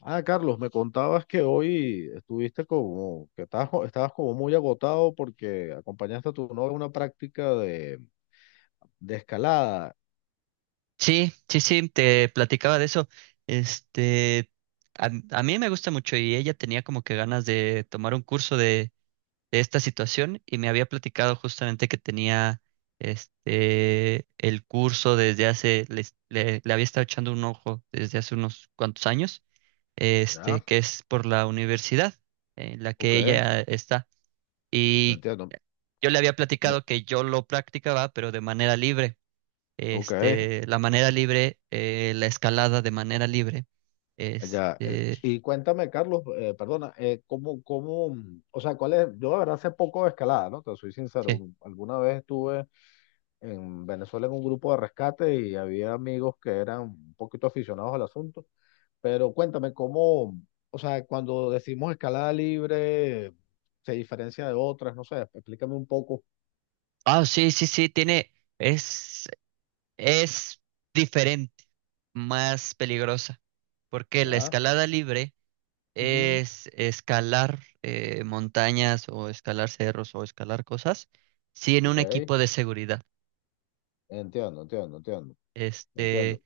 Ah, Carlos, me contabas que hoy estuviste como, que estabas, estabas como muy agotado porque acompañaste a tu novia a una práctica de escalada, Sí, sí, sí, te platicaba de eso. Este, a mí me gusta mucho y ella tenía como que ganas de tomar un curso de esta situación, y me había platicado justamente que tenía el curso desde hace, le había estado echando un ojo desde hace unos cuantos años, ¿ya? Que es por la universidad en la Ok, que ella está. Y entiendo. yo le había Me- platicado que yo lo practicaba, pero de manera libre. ok, La manera libre, la escalada de manera libre. ya. Este, Y cuéntame, Carlos, perdona, ¿cómo, o sea, cuál es, yo de verdad sé poco de escalada, ¿no? Te soy sincero, sí. Alguna vez estuve en Venezuela en un grupo de rescate y había amigos que eran un poquito aficionados al asunto. Pero cuéntame cómo, o sea, cuando decimos escalada libre, se diferencia de otras, no sé, explícame un poco. Ah, sí, sí, sí. Tiene, es, es diferente, más peligrosa, porque la ¿Ya? escalada libre Ujú. es escalar montañas, o escalar cerros, o escalar cosas, sí, en un Ok. equipo de seguridad. Entiendo, entiendo, entiendo, Este, entiendo.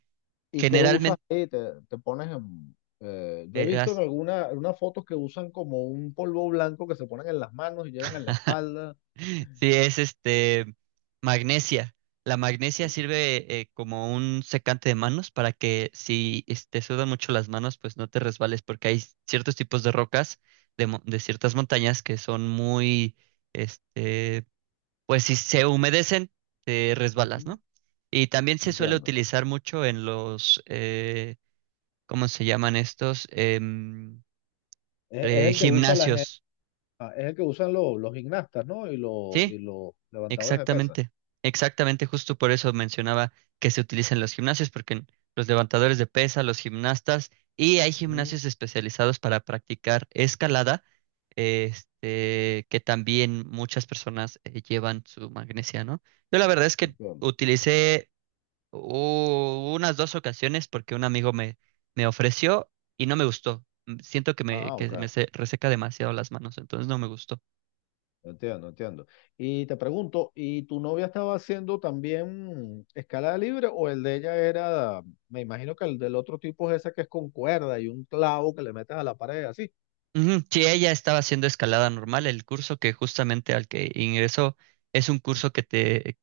¿Y qué usas Generalmente, ahí? Te pones en yo he eh, visto en alguna, en unas fotos que usan como un polvo blanco que se ponen en las manos y llevan en la espalda. sí, es magnesia. La magnesia sirve como un secante de manos para que si te sudan mucho las manos, pues no te resbales, porque hay ciertos tipos de rocas de ciertas montañas que son muy, este, pues si se humedecen, te resbalas, Ujú. ¿no? Y también se suele Entiendo. utilizar mucho en los, ¿cómo se llaman estos? Es el que usa la gente, Gimnasios. es el que usan los gimnastas, ¿no? Y, los y ¿Sí? los levantadores de pesas. Exactamente, exactamente, justo por eso mencionaba que se utilizan los gimnasios, porque los levantadores de pesa, los gimnastas, y hay Ujú. gimnasios especializados para practicar escalada, que también muchas personas llevan su magnesia, ¿no? Yo la verdad es que Entiendo. utilicé unas dos ocasiones, porque un amigo me ofreció y no me gustó. Siento que me, Ah, que me ok. se- reseca demasiado las manos, entonces no me gustó. Entiendo, entiendo. Y te pregunto, ¿y tu novia estaba haciendo también escalada libre o el de ella era, me imagino que el del otro tipo es ese que es con cuerda y un clavo que le metes a la pared así? Ujú. Sí, ella estaba haciendo escalada normal. El curso que justamente al que ingresó es un curso que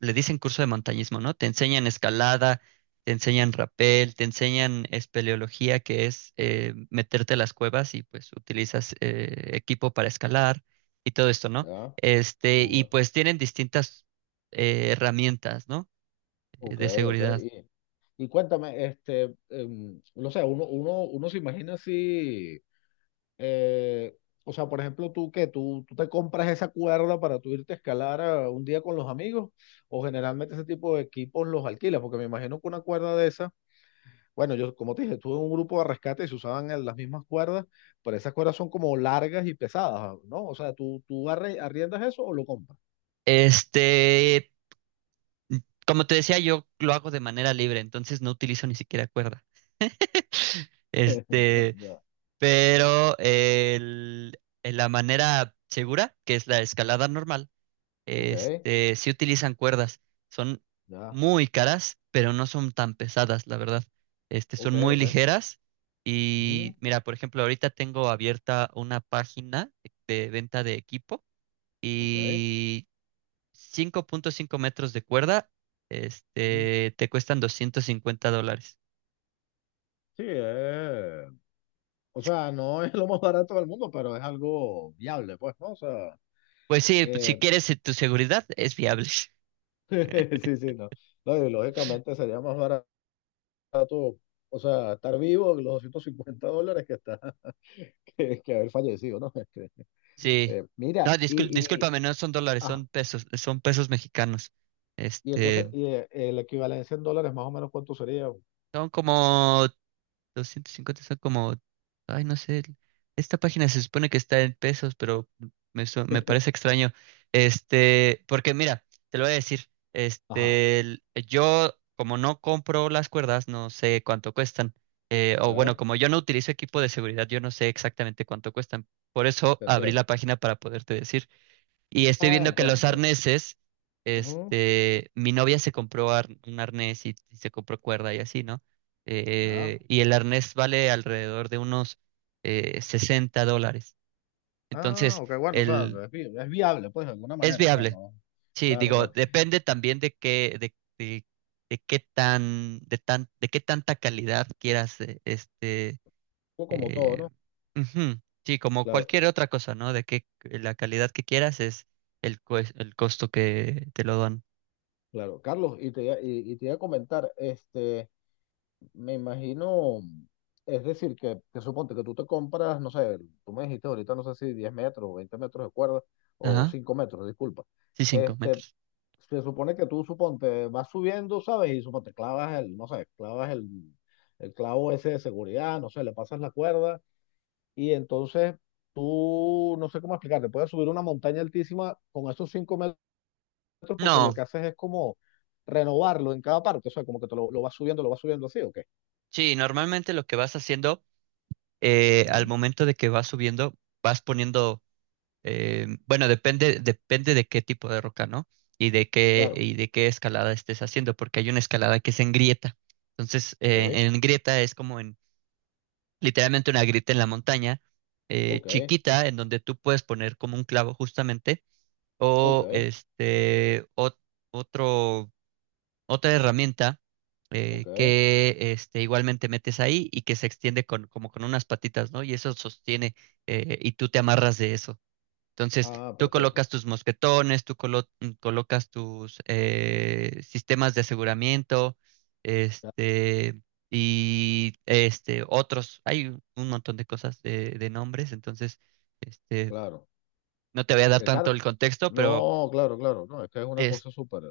le dicen curso de montañismo, ¿no? Te enseñan escalada, te enseñan rapel, te enseñan espeleología, que es meterte a las cuevas y pues utilizas equipo para escalar y todo esto, ¿no? Ya, Y ok, pues tienen distintas herramientas, ¿no? Ok. De Ok. seguridad. Y cuéntame, no sé, uno se imagina así, eh, o sea, por ejemplo, tú que tú te compras esa cuerda para tú irte a escalar a un día con los amigos, o generalmente ese tipo de equipos los alquilas, porque me imagino que una cuerda de esa. Bueno, yo, como te dije, estuve en un grupo de rescate y se usaban las mismas cuerdas, pero esas cuerdas son como largas y pesadas, ¿no? O sea, ¿Tú arriendas eso o lo compras? Este, Como te decía, yo lo hago de manera libre, entonces no utilizo ni siquiera cuerda. Este, Ya, pero en la manera segura, que es la escalada normal, ok. Sí utilizan cuerdas. Son Ya, muy caras, pero no son tan pesadas, la verdad. Son ok, muy ok, ligeras, ujú, y mira, por ejemplo, ahorita tengo abierta una página de venta de equipo, ok. y 5,5 metros de cuerda, Ujú. Te cuestan 250 dólares. Sí, o sea, no es lo más barato del mundo, pero es algo viable, pues, ¿no? O sea, Pues sí, pues si Eh, quieres tu seguridad, es viable. sí, sí, no. No, y lógicamente sería más barato, o sea, estar vivo los 50 dólares que está, que haber fallecido, ¿no? Sí. No, mira, y, mm. discúlpame, no son dólares, Ajá. Son pesos mexicanos. Y entonces, Este, equivalencia en dólares, más o menos, ¿cuánto sería? Son como 250, son como, ay, no sé, esta página se supone que está en pesos, pero me parece extraño. Porque mira, te lo voy a decir, Ajá. Yo como no compro las cuerdas, no sé cuánto cuestan. O bueno, ¿Ya? como yo no utilizo equipo de seguridad, yo no sé exactamente cuánto cuestan. Por eso Te abrí entiendo. la página para poderte decir. Y estoy Ah, viendo que los entiendo. arneses, Ujú. Mi novia se compró un arnés, y se compró cuerda y así, ¿no? ¿Ya? Y el arnés vale alrededor de unos 60 dólares. Ah, Entonces, ok, bueno, o sea, el, es, es viable, pues, de alguna es manera, o sea, viable. no. Sí, Claro, digo, claro. depende también de qué tanta calidad quieras, Fue como todo, eh, ¿no? ujú. Sí, como Claro, cualquier otra cosa, ¿no? De que la calidad que quieras es el costo que te lo dan. claro. Carlos, y te iba a comentar, me imagino, es decir, que suponte que tú te compras, no sé, tú me dijiste ahorita, no sé si 10 metros o 20 metros de cuerda, o Ajá. 5 metros, disculpa. Sí, cinco Este, metros. Se supone que tú, suponte, vas subiendo, ¿sabes? Y suponte, clavas el, no sé, clavas el clavo ese de seguridad, no sé, le pasas la cuerda y entonces tú, no sé cómo explicarte, puedes subir una montaña altísima con esos 5 metros, porque lo No, que haces es como renovarlo en cada parte, o sea, como que te lo vas subiendo, lo vas subiendo así, ¿o qué? sí, normalmente lo que vas haciendo al Ujú. momento de que vas subiendo, vas poniendo, bueno, depende de qué tipo de roca, ¿no? Claro, Y de qué escalada estés haciendo, porque hay una escalada que es en grieta. Entonces, ok, en grieta es como literalmente una grita en la montaña, ok, chiquita, en donde tú puedes poner como un clavo justamente, ok, o otro, otra herramienta ok. Igualmente metes ahí, y que se extiende con, como con unas patitas, ¿no? Y eso sostiene, y tú te amarras de eso. Entonces, Ah, tú perfecto. colocas tus mosquetones, colocas tus sistemas de aseguramiento, Ya. este, otros. Hay un montón de cosas, de nombres, entonces, este, Claro. no te voy a dar Eh, tanto Car- el contexto, pero No, claro, claro, no, es que es una es. cosa súper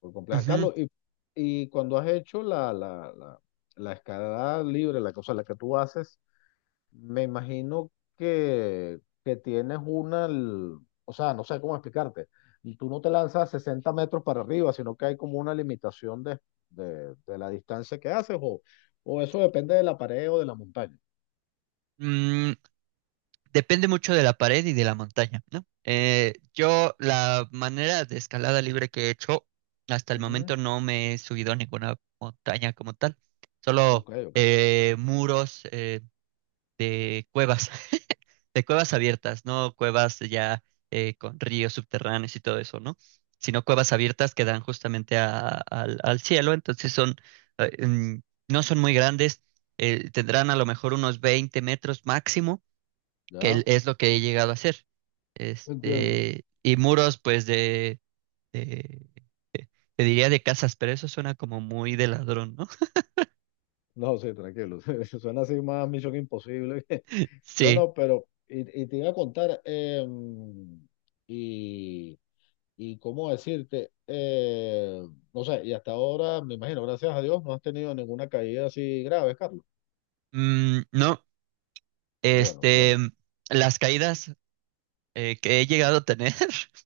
súper compleja. Ujú. Carlos, y cuando has hecho la escalada libre, la cosa la que tú haces, me imagino que tienes una, o sea, no sé cómo explicarte, y tú no te lanzas 60 metros para arriba, sino que hay como una limitación de, la distancia que haces, o eso depende de la pared o de la montaña. Mm, Depende mucho de la pared y de la montaña, ¿no? Yo, la manera de escalada libre que he hecho, hasta el Ujú. momento no me he subido a ninguna montaña como tal, solo Ok, ok, muros, de cuevas, de cuevas abiertas, no cuevas ya con ríos subterráneos y todo eso, ¿no? Sino cuevas abiertas que dan justamente al cielo, entonces son, eh, mm, no son muy grandes, tendrán a lo mejor unos 20 metros máximo, que ya, es lo que he llegado a hacer. entiendo. Y muros, pues, de- de- te diría de casas, pero eso suena como muy de ladrón, ¿no? No, sí, tranquilo. Suena así más Misión Imposible. No, Sí. no, pero y te iba a contar, y, y cómo decirte, no sé, y hasta ahora, me imagino, gracias a Dios, no has tenido ninguna caída así grave, Carlos. No, Qué bueno, qué este, bueno. las caídas que he llegado a tener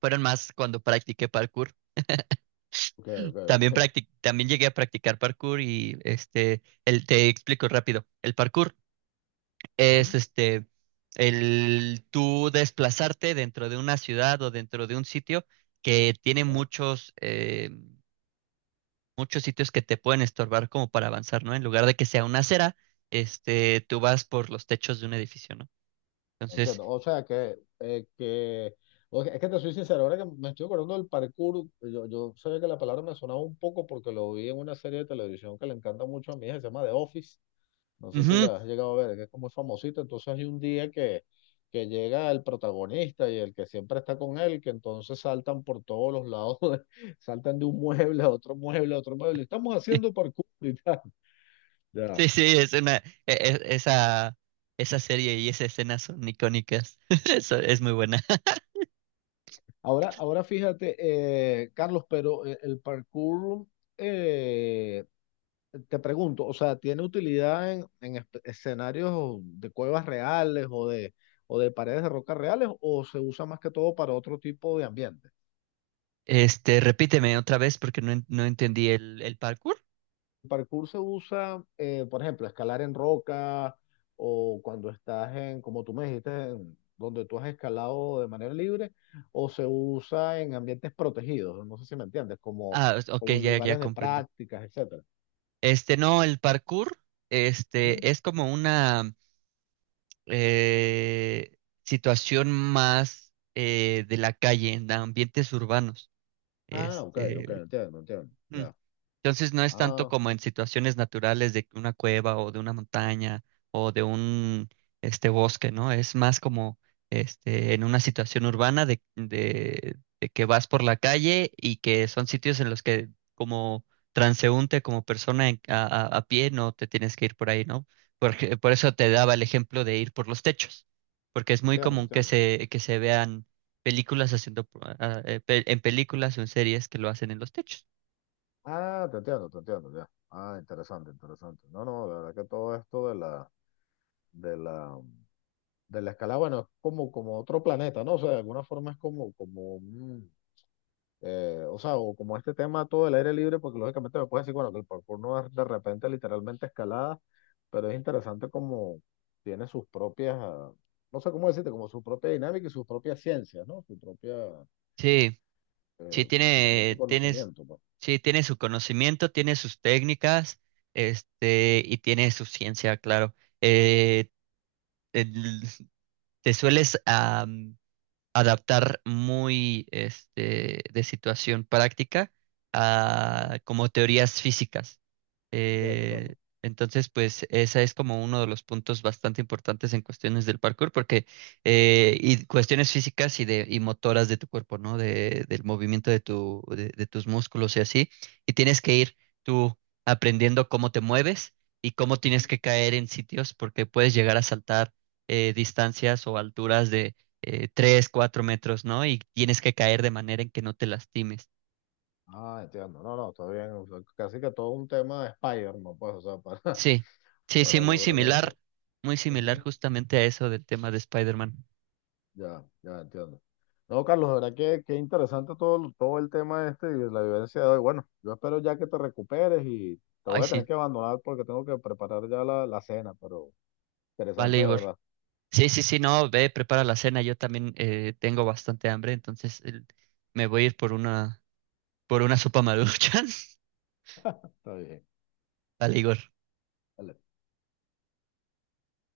fueron más cuando practiqué parkour. Ok, ok, También ok. También llegué a practicar parkour, y te explico rápido. El parkour es Ujú, el tú desplazarte dentro de una ciudad o dentro de un sitio que tiene ya. muchos sitios que te pueden estorbar como para avanzar, ¿no? En lugar de que sea una acera, tú vas por los techos de un edificio, ¿no? Entonces, Entiendo. O sea que o sea, es que te soy sincero, ahora que me estoy acordando del parkour, yo sabía que la palabra me sonaba un poco porque lo vi en una serie de televisión que le encanta mucho a mi hija, se llama The Office. No sé si ujú. la has llegado a ver, que es como famosita. Entonces hay un día que llega el protagonista y el que siempre está con él, que entonces saltan por todos los lados, saltan de un mueble a otro mueble a otro mueble. Estamos haciendo parkour y tal. Ya. Sí, sí, es una esa serie, y esa escena son icónicas. Eso es muy buena. Ahora fíjate, Carlos, pero el parkour, eh, te pregunto, o sea, ¿tiene utilidad en, escenarios de cuevas reales o o de paredes de roca reales o se usa más que todo para otro tipo de ambiente? Repíteme otra vez, porque no, no entendí el parkour. El parkour se usa, por ejemplo, escalar en roca o cuando estás en, como tú me dijiste, en donde tú has escalado de manera libre, o se usa en ambientes protegidos, no sé si me entiendes, como, Ah, ok, como en ya, ya lugares de comprendo. prácticas, etcétera. No, el parkour, Ujú. Es como una eh, situación más de la calle, en ambientes urbanos. Ah, ok, ok, Este, entiendo, entiendo, mm. ya. Entonces, no es tanto Ah, como en situaciones naturales de una cueva o de una montaña o de un bosque, ¿no? Es más como en una situación urbana de que vas por la calle, y que son sitios en los que como transeúnte, como persona a pie, no te tienes que ir por ahí, ¿no? Porque por eso te daba el ejemplo de ir por los techos, porque es muy entiendo, común que entiendo. Que se vean películas haciendo en películas o en series que lo hacen en los techos. Ah, te entiendo, ya. Ah, interesante, interesante. No, no, la verdad que todo esto de la, de la, escalada, bueno, es como, como otro planeta, ¿no? O sea, de alguna forma es como o sea, o como este tema todo el aire libre, porque lógicamente me puedes decir, bueno, que el parkour no es de repente literalmente escalada, pero es interesante como tiene sus propias, no sé cómo decirte, como su propia dinámica y sus propias ciencias, ¿no? Su propia, Sí. Sí, su propio tiene, tienes, conocimiento, pues, sí, tiene su conocimiento, tiene sus técnicas, y tiene su ciencia, claro. Eh, el- Te sueles adaptar muy, de situación práctica, ¿no? a como teorías físicas. Entiendo, Eh, Carlos. entonces, pues esa es como uno de los puntos bastante importantes en cuestiones del parkour, porque y cuestiones físicas y motoras de tu cuerpo, ¿no? Del movimiento de tus músculos y así. Y tienes que ir tú aprendiendo cómo te mueves y cómo Ujú. tienes que caer en sitios, porque puedes llegar a saltar distancias o alturas de 3, 4 metros, ¿no? Y tienes que caer de manera en que no te lastimes. Ah, entiendo, no, no, está bien, o sea, casi que todo un tema de Spider-Man, pues, o sea, para, Sí, sí, sí, para muy lograr similar, eso. muy similar, Ujú. justamente a eso del tema de Spider-Man. Ya, ya entiendo. No, Carlos, de verdad que interesante todo el tema este y la vivencia de hoy. Bueno, yo espero ya que te recuperes y te Ay, voy a tener sí, que abandonar porque tengo que preparar ya la cena, pero vale, interesante de Igor. verdad. Sí, sí, sí, no, ve, prepara la cena, yo también tengo bastante hambre, entonces me voy a ir por una sopa maruchan. Está bien. Vale, Igor. Dale.